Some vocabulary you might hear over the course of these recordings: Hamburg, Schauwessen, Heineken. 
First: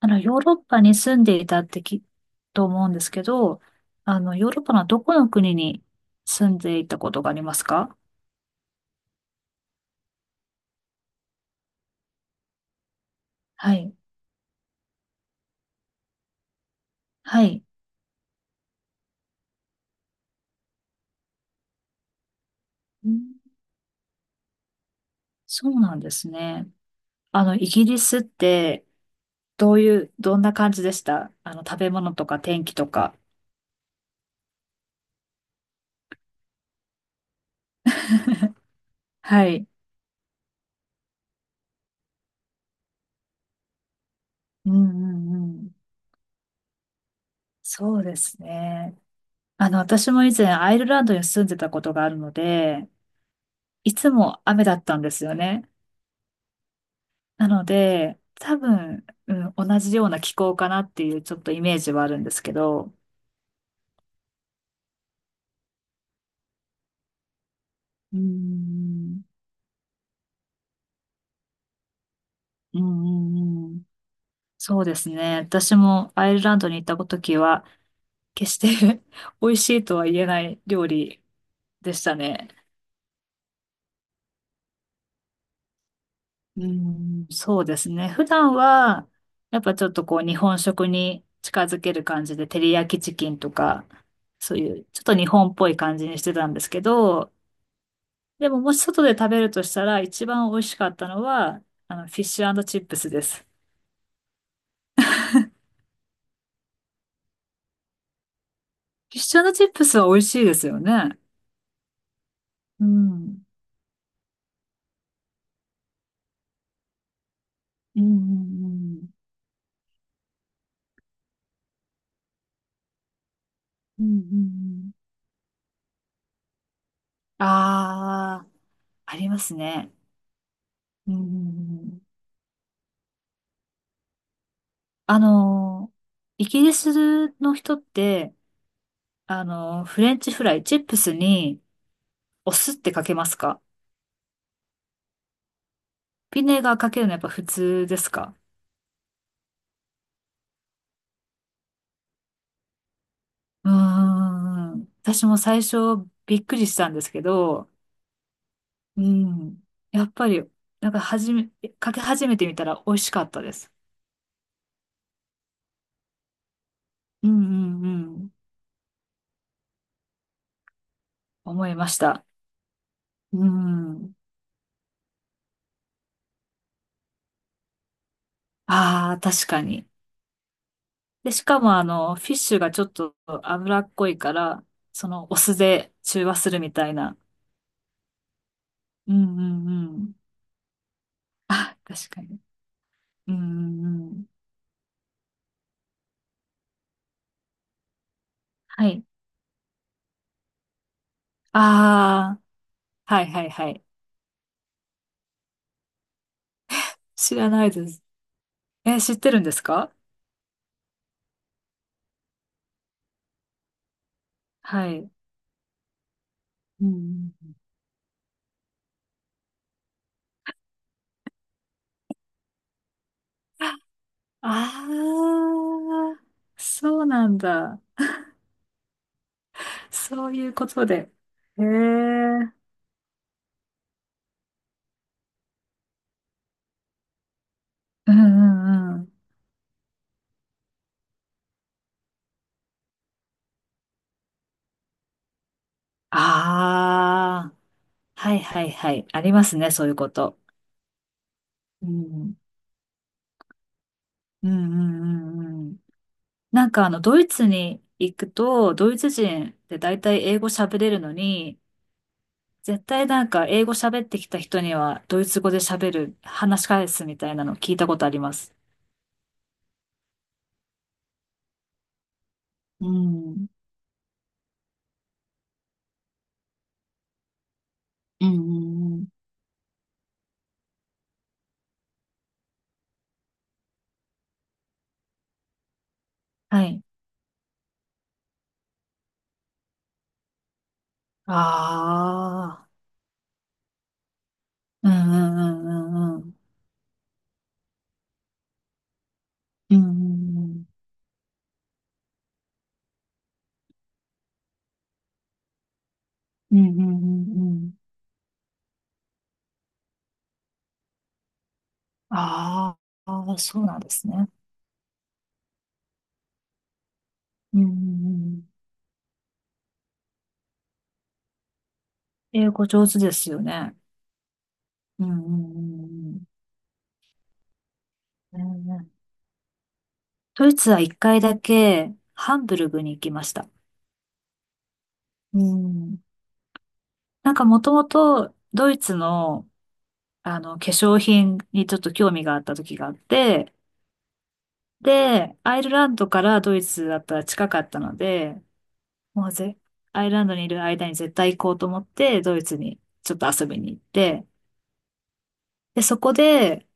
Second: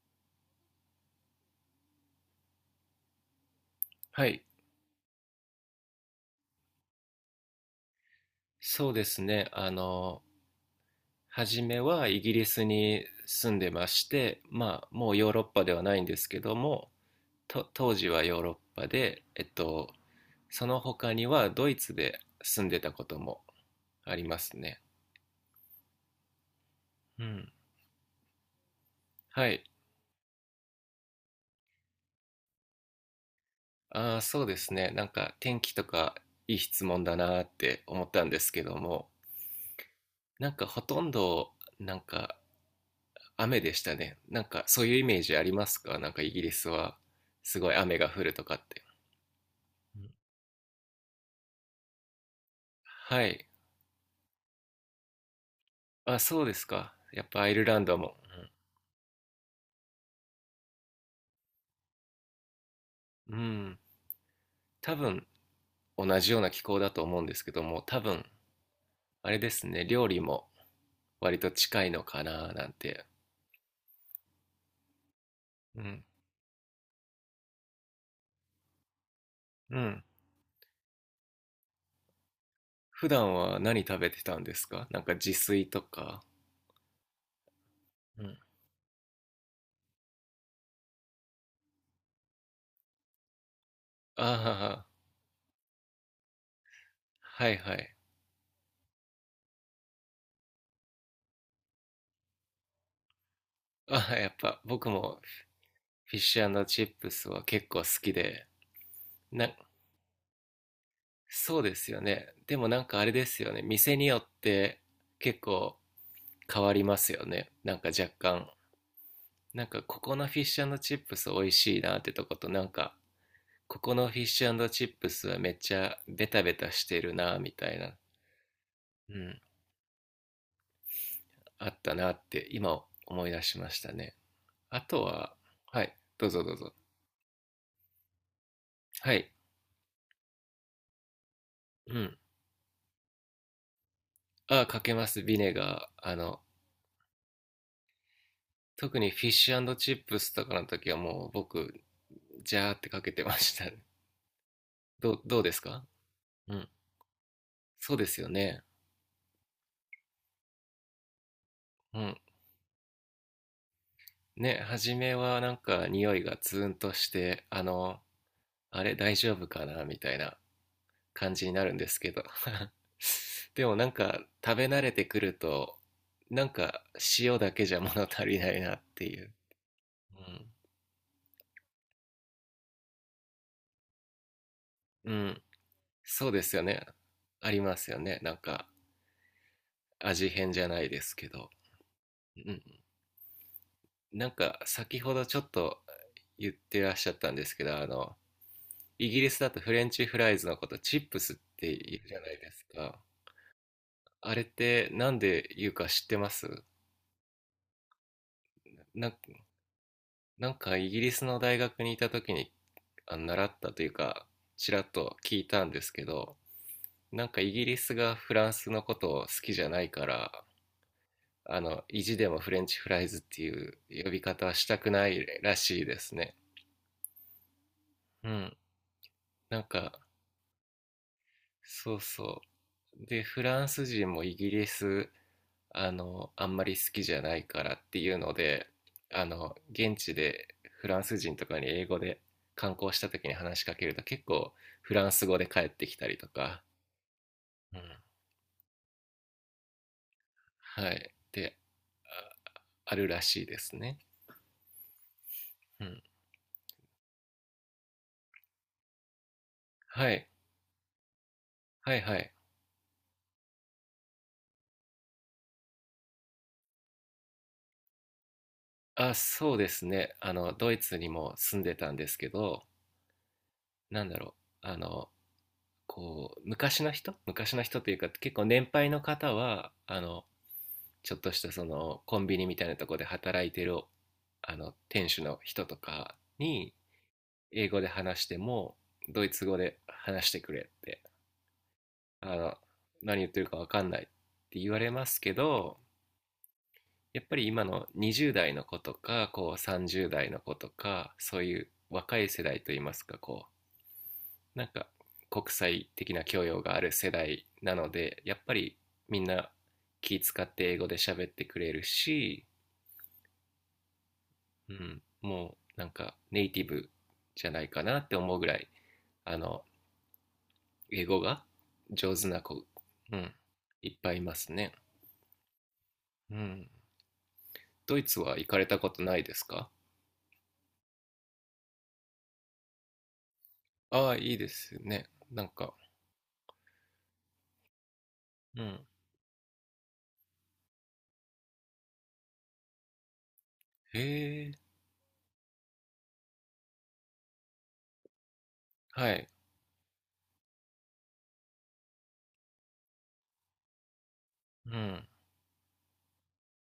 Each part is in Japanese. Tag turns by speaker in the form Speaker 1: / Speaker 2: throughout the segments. Speaker 1: ヨーロッパに住んでいたってきっと思うんですけど、
Speaker 2: はい、
Speaker 1: ヨーロッパのどこの国に住んでいたことがありますか？
Speaker 2: そうですね。初めはイギリスに住んで
Speaker 1: は
Speaker 2: ま
Speaker 1: い。
Speaker 2: して、まあ、もうヨーロッパではないんですけども、
Speaker 1: はい。
Speaker 2: 当時はヨーロッパで、その他にはドイツで住んでたこ
Speaker 1: う
Speaker 2: と
Speaker 1: ん。
Speaker 2: もありますね。
Speaker 1: そうなんですね。
Speaker 2: うん。
Speaker 1: イギリスって、
Speaker 2: はい。
Speaker 1: どういう、どんな感じでした？食べ物とか天気とか。
Speaker 2: ああ、そうですね。なんか天気とか、いい質問だなーって思ったんです けども、
Speaker 1: はい。
Speaker 2: なんかほとんど、なんか雨でしたね。なんか
Speaker 1: うん
Speaker 2: そう
Speaker 1: う
Speaker 2: いうイメー
Speaker 1: ん
Speaker 2: ジあ
Speaker 1: う
Speaker 2: りま
Speaker 1: ん。
Speaker 2: すか？なんかイギリスはすごい雨
Speaker 1: そう
Speaker 2: が
Speaker 1: で
Speaker 2: 降る
Speaker 1: す
Speaker 2: とかって。
Speaker 1: ね。私も以前アイルランドに住んでたことがあるので、
Speaker 2: はい。
Speaker 1: いつも雨だったんですよね。
Speaker 2: あ、そうですか。やっぱア
Speaker 1: な
Speaker 2: イ
Speaker 1: の
Speaker 2: ルランドも。
Speaker 1: で、多分、うん、同じような気候かなっていうちょっとイメージはあるんですけど、
Speaker 2: うん。多分同じような気候だと思うんですけども、多
Speaker 1: うー
Speaker 2: 分
Speaker 1: ん、
Speaker 2: あれですね。料理も割と近いのかななん
Speaker 1: うん、
Speaker 2: て。
Speaker 1: うんうん、そうですね。私
Speaker 2: うん。
Speaker 1: もアイルランドに行った時は、決して 美味し
Speaker 2: う
Speaker 1: いと
Speaker 2: ん。
Speaker 1: は言えない料理でしたね。
Speaker 2: 普段は何食べてたんですか？なんか自炊とか。
Speaker 1: うん、そうですね。
Speaker 2: う
Speaker 1: 普
Speaker 2: ん。
Speaker 1: 段は、やっぱちょっとこう日本食に近づける感じで、照り焼きチキンとか、そうい
Speaker 2: あ
Speaker 1: うちょっと日本っぽい感じにしてたんですけど、
Speaker 2: あ、はいはい。
Speaker 1: でももし外で食べるとしたら、一番美味しかったのは、フィッシュチップスです。フ
Speaker 2: ああ、やっぱ僕もフィッシュチップスは結構好きで、
Speaker 1: ィッシ
Speaker 2: な、
Speaker 1: ュチップスは美味しいですよね。
Speaker 2: そうですよね。でもなん
Speaker 1: う
Speaker 2: かあれです
Speaker 1: ん。
Speaker 2: よね。店によって結構変わりますよね。なんか
Speaker 1: うんう
Speaker 2: 若干。
Speaker 1: んうん。
Speaker 2: なんかここのフィッシュチップス美味しいなってとことなんかここ
Speaker 1: うん
Speaker 2: の
Speaker 1: う
Speaker 2: フィッ
Speaker 1: んう
Speaker 2: シュチ
Speaker 1: ん。
Speaker 2: ップスはめっちゃベタベタしてるなみたいな、
Speaker 1: ああ、
Speaker 2: う
Speaker 1: ありま
Speaker 2: ん、
Speaker 1: すね。うんうん
Speaker 2: あっ
Speaker 1: う
Speaker 2: た
Speaker 1: ん。
Speaker 2: なって今思い出しましたね。あと
Speaker 1: あ
Speaker 2: は、は
Speaker 1: の
Speaker 2: い、どうぞ
Speaker 1: イ
Speaker 2: どう
Speaker 1: ギ
Speaker 2: ぞ。
Speaker 1: リスの人って、
Speaker 2: はい、
Speaker 1: あのー、フレンチフライ、チップスに
Speaker 2: うん。
Speaker 1: お酢ってかけますか？
Speaker 2: あ、かけます、ビネガー。
Speaker 1: ビネガーかけるのやっぱ普通ですか？
Speaker 2: 特にフィッシュチップスとかの時はもう僕、ジャーってかけてました
Speaker 1: うー
Speaker 2: ね。
Speaker 1: ん。
Speaker 2: どう、
Speaker 1: 私も
Speaker 2: どうです
Speaker 1: 最初
Speaker 2: か
Speaker 1: びっ
Speaker 2: う
Speaker 1: くり
Speaker 2: ん。
Speaker 1: したんですけど、
Speaker 2: そうですよね。
Speaker 1: うん。やっぱり、なんか始め、か
Speaker 2: う
Speaker 1: け
Speaker 2: ん。
Speaker 1: 始めてみたら美味しかったです。
Speaker 2: ね、初めはなんか匂いがツーンとし
Speaker 1: うん
Speaker 2: て、
Speaker 1: うんうん。
Speaker 2: あれ大丈夫かなみたいな感じにな
Speaker 1: 思
Speaker 2: る
Speaker 1: い
Speaker 2: んで
Speaker 1: まし
Speaker 2: すけど。
Speaker 1: た。う
Speaker 2: でもなん
Speaker 1: ん。
Speaker 2: か食べ慣れてくると、なんか塩だけじゃ物足りないなって
Speaker 1: ああ、
Speaker 2: いう。
Speaker 1: 確かに。
Speaker 2: うん。
Speaker 1: で、しかもフィッシュがちょっと脂っこいから、そ
Speaker 2: う
Speaker 1: のお
Speaker 2: ん。
Speaker 1: 酢で中
Speaker 2: そう
Speaker 1: 和
Speaker 2: で
Speaker 1: す
Speaker 2: す
Speaker 1: る
Speaker 2: よ
Speaker 1: み
Speaker 2: ね。
Speaker 1: たいな。
Speaker 2: ありますよね。なんか
Speaker 1: うんうんうん。
Speaker 2: 味変じゃないですけど。
Speaker 1: 確か
Speaker 2: う
Speaker 1: に。
Speaker 2: ん。
Speaker 1: うんうんうん。
Speaker 2: なんか先ほどちょっと言ってらっしゃったんですけど、
Speaker 1: はい。
Speaker 2: イギリスだとフレンチフライズのことチップスって言うじゃない
Speaker 1: あ
Speaker 2: ですか。
Speaker 1: あ、はいはいはい。
Speaker 2: あれってなんで言うか知ってます？
Speaker 1: 知らないです。え、
Speaker 2: な、
Speaker 1: 知ってるんですか？
Speaker 2: なんかイギリスの大学にいた時に習ったというか、ちらっ
Speaker 1: はい。
Speaker 2: と聞いたんですけど、
Speaker 1: う
Speaker 2: なん
Speaker 1: ん
Speaker 2: か
Speaker 1: う
Speaker 2: イ
Speaker 1: ん。
Speaker 2: ギリスがフランスのことを好きじゃないから、意地でもフレンチフライズっていう呼び方はしたくないら
Speaker 1: あ
Speaker 2: しいです
Speaker 1: あ、
Speaker 2: ね。
Speaker 1: そうなんだ。
Speaker 2: うん。なんか、
Speaker 1: そういうことで。へえ。
Speaker 2: そうそ
Speaker 1: うん
Speaker 2: う。で、フランス人もイギリスあんまり好きじゃないからって
Speaker 1: う
Speaker 2: いうので、
Speaker 1: んうん。
Speaker 2: 現地でフランス人とかに英語で観光した時に話しかけると結構フランス語で帰ってきたりとか、
Speaker 1: あ
Speaker 2: うん。
Speaker 1: あ、はいはいはい。ありますね、そういうこと。
Speaker 2: はい、で、
Speaker 1: うん。
Speaker 2: あ、あるらしいですね。
Speaker 1: うんうんうんうん。
Speaker 2: うん。
Speaker 1: なんかドイツに行くと、ドイツ人って大
Speaker 2: は
Speaker 1: 体
Speaker 2: い、
Speaker 1: 英語喋れるのに、
Speaker 2: はいはい。
Speaker 1: 絶対なんか英語喋ってきた人には、ドイツ語で話し返すみたいなの聞いたことあります。
Speaker 2: あ、そうですね。ドイツにも住んでたんですけど、
Speaker 1: うん。
Speaker 2: なんだろう、こう、昔の人、昔の人というか、
Speaker 1: うん
Speaker 2: 結構
Speaker 1: う
Speaker 2: 年配
Speaker 1: んう
Speaker 2: の
Speaker 1: ん。
Speaker 2: 方は、ちょっとしたそのコンビニみたいなとこで働いてるあの店主の人とか
Speaker 1: は
Speaker 2: に
Speaker 1: い。
Speaker 2: 英語で話してもドイツ語で話してくれってあの
Speaker 1: ああ。
Speaker 2: 何言ってるか分かんないって言わ
Speaker 1: う
Speaker 2: れ
Speaker 1: ん
Speaker 2: ま
Speaker 1: う
Speaker 2: すけ
Speaker 1: んう
Speaker 2: ど、
Speaker 1: んうんうん。
Speaker 2: やっぱり今の20代の子とかこう
Speaker 1: うんう
Speaker 2: 30代の
Speaker 1: んう
Speaker 2: 子
Speaker 1: ん。
Speaker 2: とかそういう若い世代といいますか、こうなんか国際的な教
Speaker 1: うん
Speaker 2: 養があ
Speaker 1: う
Speaker 2: る
Speaker 1: んう
Speaker 2: 世代
Speaker 1: んうん。
Speaker 2: なのでやっぱりみんな気使って英語で喋ってくれるし、
Speaker 1: あーあー、そうなんですね。
Speaker 2: うん、もうなんかネイティブじゃ
Speaker 1: う
Speaker 2: な
Speaker 1: んう
Speaker 2: い
Speaker 1: ん
Speaker 2: かなって思う
Speaker 1: う
Speaker 2: ぐ
Speaker 1: ん。
Speaker 2: らい、あの、英語が上手な
Speaker 1: 英
Speaker 2: 子、
Speaker 1: 語上手で
Speaker 2: う
Speaker 1: す
Speaker 2: ん、
Speaker 1: よね。
Speaker 2: いっぱいいますね。
Speaker 1: うんうん
Speaker 2: うん。ドイツは
Speaker 1: うん
Speaker 2: 行
Speaker 1: う
Speaker 2: か
Speaker 1: ん。
Speaker 2: れた
Speaker 1: ね
Speaker 2: こと
Speaker 1: え、
Speaker 2: ないですか？
Speaker 1: ドイツは一回だけハンブルグに行きました。
Speaker 2: ああ、いいですね。
Speaker 1: う
Speaker 2: なんか、
Speaker 1: ん。なんかもともと
Speaker 2: う
Speaker 1: ドイ
Speaker 2: ん。
Speaker 1: ツの、あの化粧品にちょっと興味があった時があって、
Speaker 2: へえ、
Speaker 1: で、アイルランドからドイツだったら近かったので、
Speaker 2: は
Speaker 1: も
Speaker 2: い。
Speaker 1: うぜ、アイルランドにいる間に絶対行こうと思って、ドイツにちょっと遊びに行って、
Speaker 2: うん、
Speaker 1: で、そこで、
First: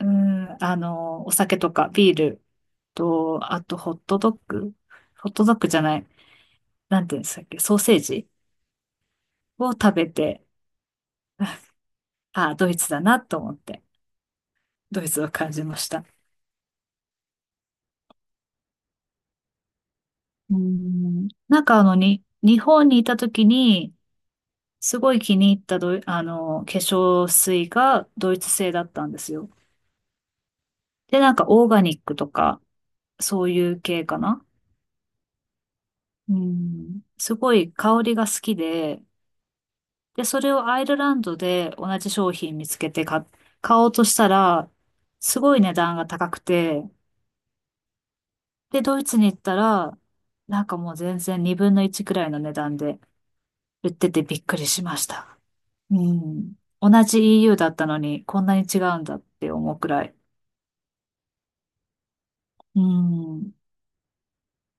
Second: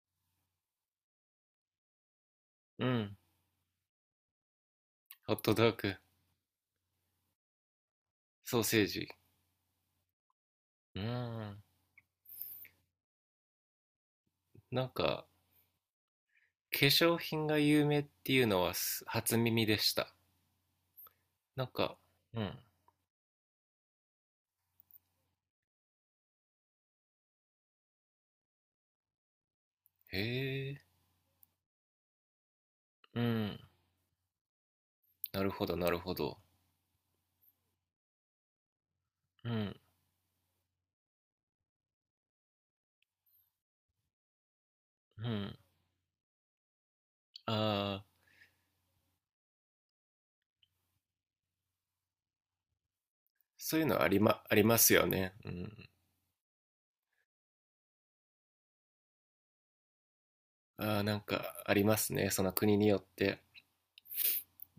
Speaker 1: うん、お酒とかビール
Speaker 2: うん。
Speaker 1: と、あとホットドッグ、ホッ
Speaker 2: ホッ
Speaker 1: ト
Speaker 2: ト
Speaker 1: ドッ
Speaker 2: ド
Speaker 1: グ
Speaker 2: ッ
Speaker 1: じゃ
Speaker 2: グ、
Speaker 1: ない。なんていうんでしたっけ？ソーセージ
Speaker 2: ソーセージ。
Speaker 1: を食べて、
Speaker 2: うん。
Speaker 1: ああ、ドイツだなと思って、
Speaker 2: なん
Speaker 1: ドイツ
Speaker 2: か、
Speaker 1: を感じました。
Speaker 2: 化粧品が有名っていうのは初耳でした。
Speaker 1: うん、な
Speaker 2: な
Speaker 1: ん
Speaker 2: ん
Speaker 1: か
Speaker 2: か、うん。
Speaker 1: 日本にいた時に、すごい気に入ったドイ、あの、化粧水がドイツ製だったんですよ。
Speaker 2: へえ、
Speaker 1: で、なんかオーガニックとか、
Speaker 2: う
Speaker 1: そう
Speaker 2: ん。
Speaker 1: いう系かな。
Speaker 2: なるほど、なるほ
Speaker 1: う
Speaker 2: ど。
Speaker 1: ん、すごい香りが好きで、
Speaker 2: うん。
Speaker 1: で、それをアイルランドで同じ商品見つけて買おうとしたら、
Speaker 2: う
Speaker 1: すご
Speaker 2: ん。
Speaker 1: い値段が高くて、
Speaker 2: ああ、
Speaker 1: で、ドイツに行ったら、なんかもう全然2分の1くらいの値段で
Speaker 2: そういう
Speaker 1: 売っ
Speaker 2: の
Speaker 1: ててびっ
Speaker 2: あ
Speaker 1: く
Speaker 2: り
Speaker 1: り
Speaker 2: ま
Speaker 1: し
Speaker 2: す
Speaker 1: ま
Speaker 2: よ
Speaker 1: し
Speaker 2: ね。
Speaker 1: た。
Speaker 2: うん。
Speaker 1: うん。同じ EU だったのにこんなに違うんだって思うくらい。
Speaker 2: ああ、なんかありますね。その国
Speaker 1: う
Speaker 2: によって。
Speaker 1: ん。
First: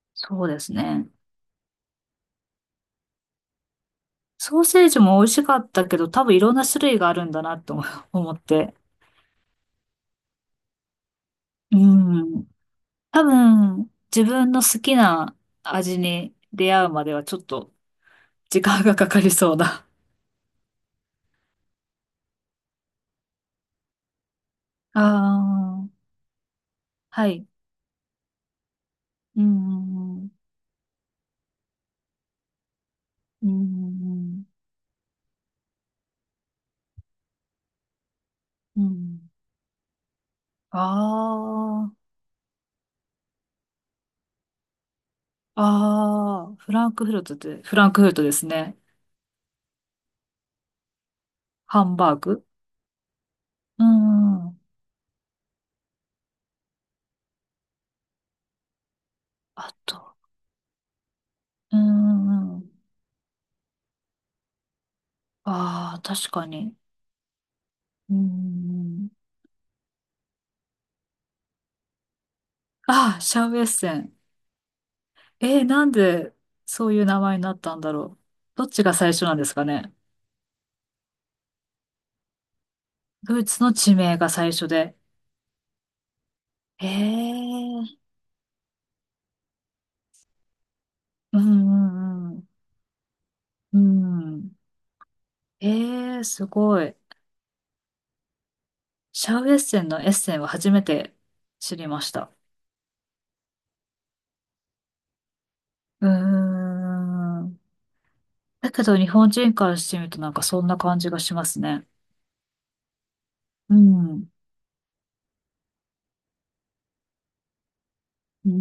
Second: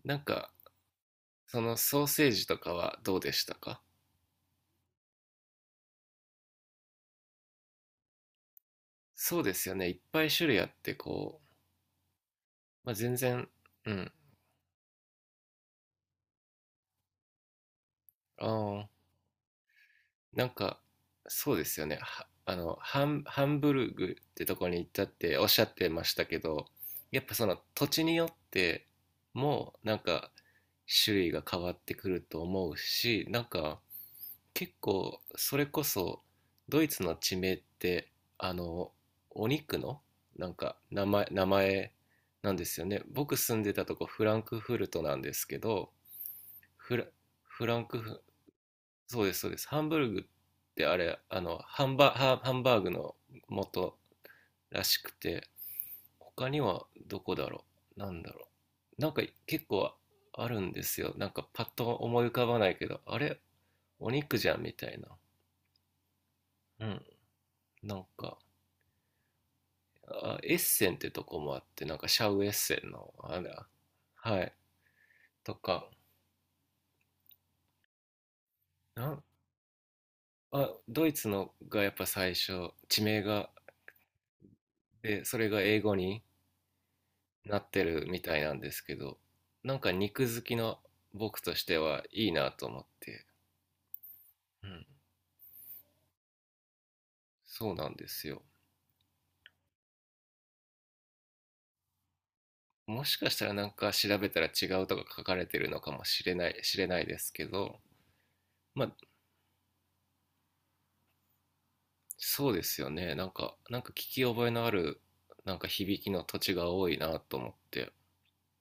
Speaker 2: なん
Speaker 1: そう
Speaker 2: か、
Speaker 1: ですね。
Speaker 2: そのソーセージとかはどうでしたか？
Speaker 1: ソーセージも美味しかったけど、多分いろんな種類があるんだなって思 思って。
Speaker 2: そうですよね。いっぱい種類あって、こう、
Speaker 1: うん。
Speaker 2: まあ、全
Speaker 1: 多
Speaker 2: 然、
Speaker 1: 分、
Speaker 2: うん。
Speaker 1: 自分の好きな味に出会うまではちょっと
Speaker 2: あ
Speaker 1: 時間
Speaker 2: あ、
Speaker 1: がかかりそうだ。
Speaker 2: なんか、そうですよね。はハンブルグってとこに行っ
Speaker 1: あ
Speaker 2: たっておっしゃってま
Speaker 1: あ、
Speaker 2: したけど、やっ
Speaker 1: は
Speaker 2: ぱそ
Speaker 1: い。
Speaker 2: の土地によって
Speaker 1: う
Speaker 2: もなん
Speaker 1: ん、うん、
Speaker 2: か種類が変わってくると思うし、なん
Speaker 1: う
Speaker 2: か
Speaker 1: ん、
Speaker 2: 結構それこそドイツの地名って、あ
Speaker 1: うん。う
Speaker 2: の、
Speaker 1: ん。
Speaker 2: お肉のなんか名前
Speaker 1: あ
Speaker 2: なんですよね。僕住んでたとこフランクフルトなんですけ
Speaker 1: あ、
Speaker 2: ど、
Speaker 1: ああ、フラン
Speaker 2: フ
Speaker 1: ク
Speaker 2: ラ、
Speaker 1: フルトって、
Speaker 2: フ
Speaker 1: フ
Speaker 2: ラン
Speaker 1: ラン
Speaker 2: ク
Speaker 1: クフル
Speaker 2: フ
Speaker 1: トですね。
Speaker 2: そうです、そうです。ハンブルグってあれ
Speaker 1: ハンバーグ。
Speaker 2: ハンバーグの
Speaker 1: う
Speaker 2: 元
Speaker 1: ん、うん。
Speaker 2: らしくて、他にはどこだろう、なんだろう、なんか結
Speaker 1: あ
Speaker 2: 構
Speaker 1: と、
Speaker 2: あるんですよ。なんかパッ
Speaker 1: う
Speaker 2: と思い浮か
Speaker 1: ん、
Speaker 2: ば
Speaker 1: う
Speaker 2: な
Speaker 1: ん。
Speaker 2: いけど、あれお肉じゃんみたいな。
Speaker 1: ああ、確かに。
Speaker 2: うん、なん
Speaker 1: う
Speaker 2: か、
Speaker 1: ん。
Speaker 2: あ、エッセンってとこもあって、なんかシャウエッセンの
Speaker 1: ああ、
Speaker 2: あ
Speaker 1: シャ
Speaker 2: れ、
Speaker 1: ウエッセン。
Speaker 2: はい、と
Speaker 1: えー、な
Speaker 2: か、
Speaker 1: んでそういう名前になったんだろう。どっちが
Speaker 2: な
Speaker 1: 最
Speaker 2: ん
Speaker 1: 初なんですかね？
Speaker 2: あドイツのがやっぱ最初、地名
Speaker 1: ドイ
Speaker 2: が、
Speaker 1: ツの地名が最初で。
Speaker 2: でそれが英語に
Speaker 1: へ
Speaker 2: なって
Speaker 1: え、
Speaker 2: るみたいなんですけど、なんか肉好きの
Speaker 1: う
Speaker 2: 僕としてはい
Speaker 1: ん
Speaker 2: い
Speaker 1: うん
Speaker 2: なと思って、
Speaker 1: うん。うん。
Speaker 2: うん、
Speaker 1: ええ、すごい。
Speaker 2: そうなんですよ。
Speaker 1: シャウエッセンのエッセンは初めて知りました。
Speaker 2: もしかしたらなんか調べたら違うとか書かれてるのかも
Speaker 1: うー
Speaker 2: しれない、知れないですけ
Speaker 1: ん。
Speaker 2: ど、
Speaker 1: だけ
Speaker 2: ま
Speaker 1: ど
Speaker 2: あ
Speaker 1: 日本人からしてみるとなんかそんな感じがしますね。
Speaker 2: そうですよね。
Speaker 1: う
Speaker 2: なんか聞
Speaker 1: ん。う
Speaker 2: き
Speaker 1: ん
Speaker 2: 覚えのある、なんか響きの土地が多いなと思って。
Speaker 1: うんうん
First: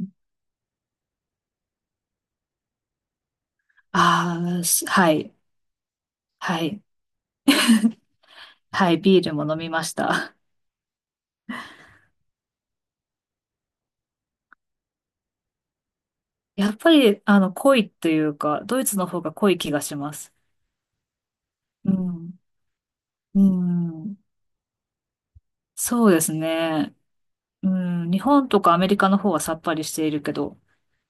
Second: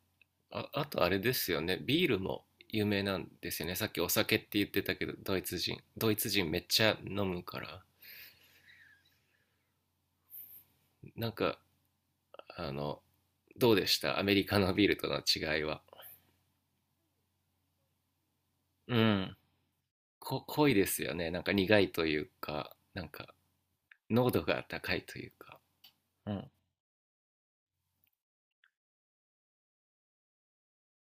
Speaker 1: うん。
Speaker 2: あ、あとあれですよね。ビールも有名なんですよね。さっきお酒
Speaker 1: あ
Speaker 2: って
Speaker 1: あー、
Speaker 2: 言ってたけ
Speaker 1: は
Speaker 2: ど、
Speaker 1: い。
Speaker 2: ドイツ人。ドイツ人め
Speaker 1: は
Speaker 2: っち
Speaker 1: い。
Speaker 2: ゃ飲むから。
Speaker 1: はい。ビールも飲みました。
Speaker 2: なんかあの、どうでしたアメリカのビールとの違いは。
Speaker 1: やっぱり、濃いというか、ドイ
Speaker 2: う
Speaker 1: ツの方が
Speaker 2: ん。
Speaker 1: 濃い気がします。
Speaker 2: 濃いですよね。なんか苦
Speaker 1: う
Speaker 2: いという
Speaker 1: ん。
Speaker 2: か、なんか
Speaker 1: うん。
Speaker 2: 濃度が高いというか。
Speaker 1: そうですね。うん、日本とかアメリカの方はさっぱりしているけど、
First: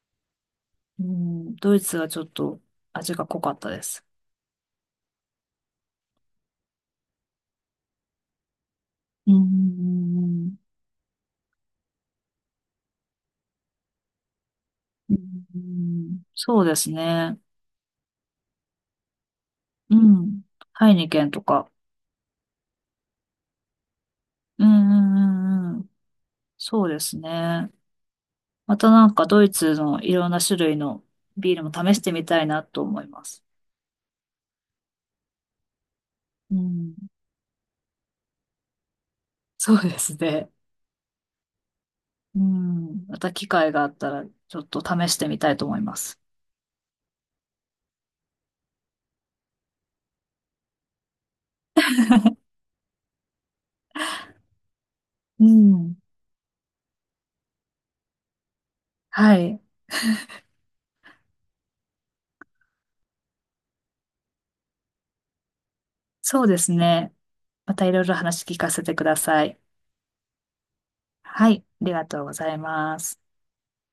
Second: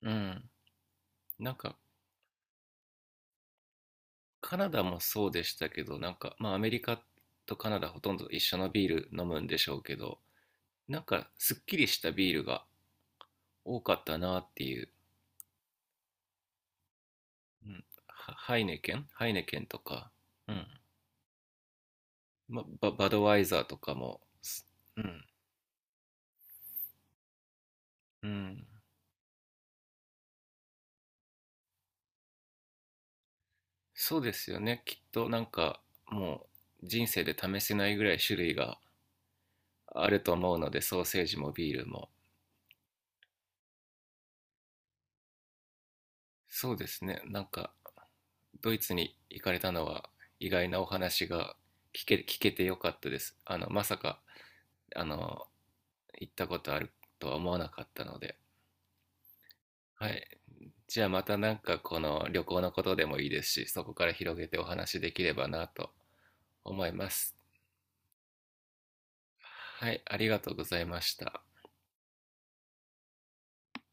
Speaker 2: うん。
Speaker 1: う
Speaker 2: なん
Speaker 1: ん、ド
Speaker 2: か
Speaker 1: イツはちょっと味が濃かったです。
Speaker 2: カナダもそうでしたけど、なんかまあアメリカとカナダほとんど一緒のビール飲
Speaker 1: う
Speaker 2: むんでしょうけど、
Speaker 1: ん。
Speaker 2: なんかすっきりしたビールが多かったなっていう。
Speaker 1: うん。そうですね。
Speaker 2: うん、ハイネケンと
Speaker 1: う
Speaker 2: か、
Speaker 1: ん。
Speaker 2: うん。
Speaker 1: ハイニケンとか。
Speaker 2: ま、バドワイザーとかも、
Speaker 1: うん
Speaker 2: う
Speaker 1: う
Speaker 2: ん。
Speaker 1: んうんうん。そうですね。
Speaker 2: うん。
Speaker 1: またなんかドイツのいろんな種類のビールも試してみたいなと思います。
Speaker 2: そうですよね。きっとなんかも
Speaker 1: う
Speaker 2: う
Speaker 1: ん。
Speaker 2: 人生で試せないぐらい種類が
Speaker 1: そうで
Speaker 2: あ
Speaker 1: す
Speaker 2: ると
Speaker 1: ね。
Speaker 2: 思うので、ソーセージもビールも。
Speaker 1: うん。また機会があったらちょっと試してみたいと思います。
Speaker 2: そうですね。なんかドイツに行かれたのは意外なお話が聞けてよかったです。まさか、あ
Speaker 1: う
Speaker 2: の、
Speaker 1: ん。
Speaker 2: 行ったことあるとは思わなかったので。
Speaker 1: はい。
Speaker 2: はい。じゃあまたなんかこの旅行のことでもいいですし、そこから広げてお話できればなと
Speaker 1: そうです
Speaker 2: 思いま
Speaker 1: ね。
Speaker 2: す。
Speaker 1: またいろいろ話聞かせてください。
Speaker 2: はい、ありがとうございました。
Speaker 1: はい、ありがとうございます。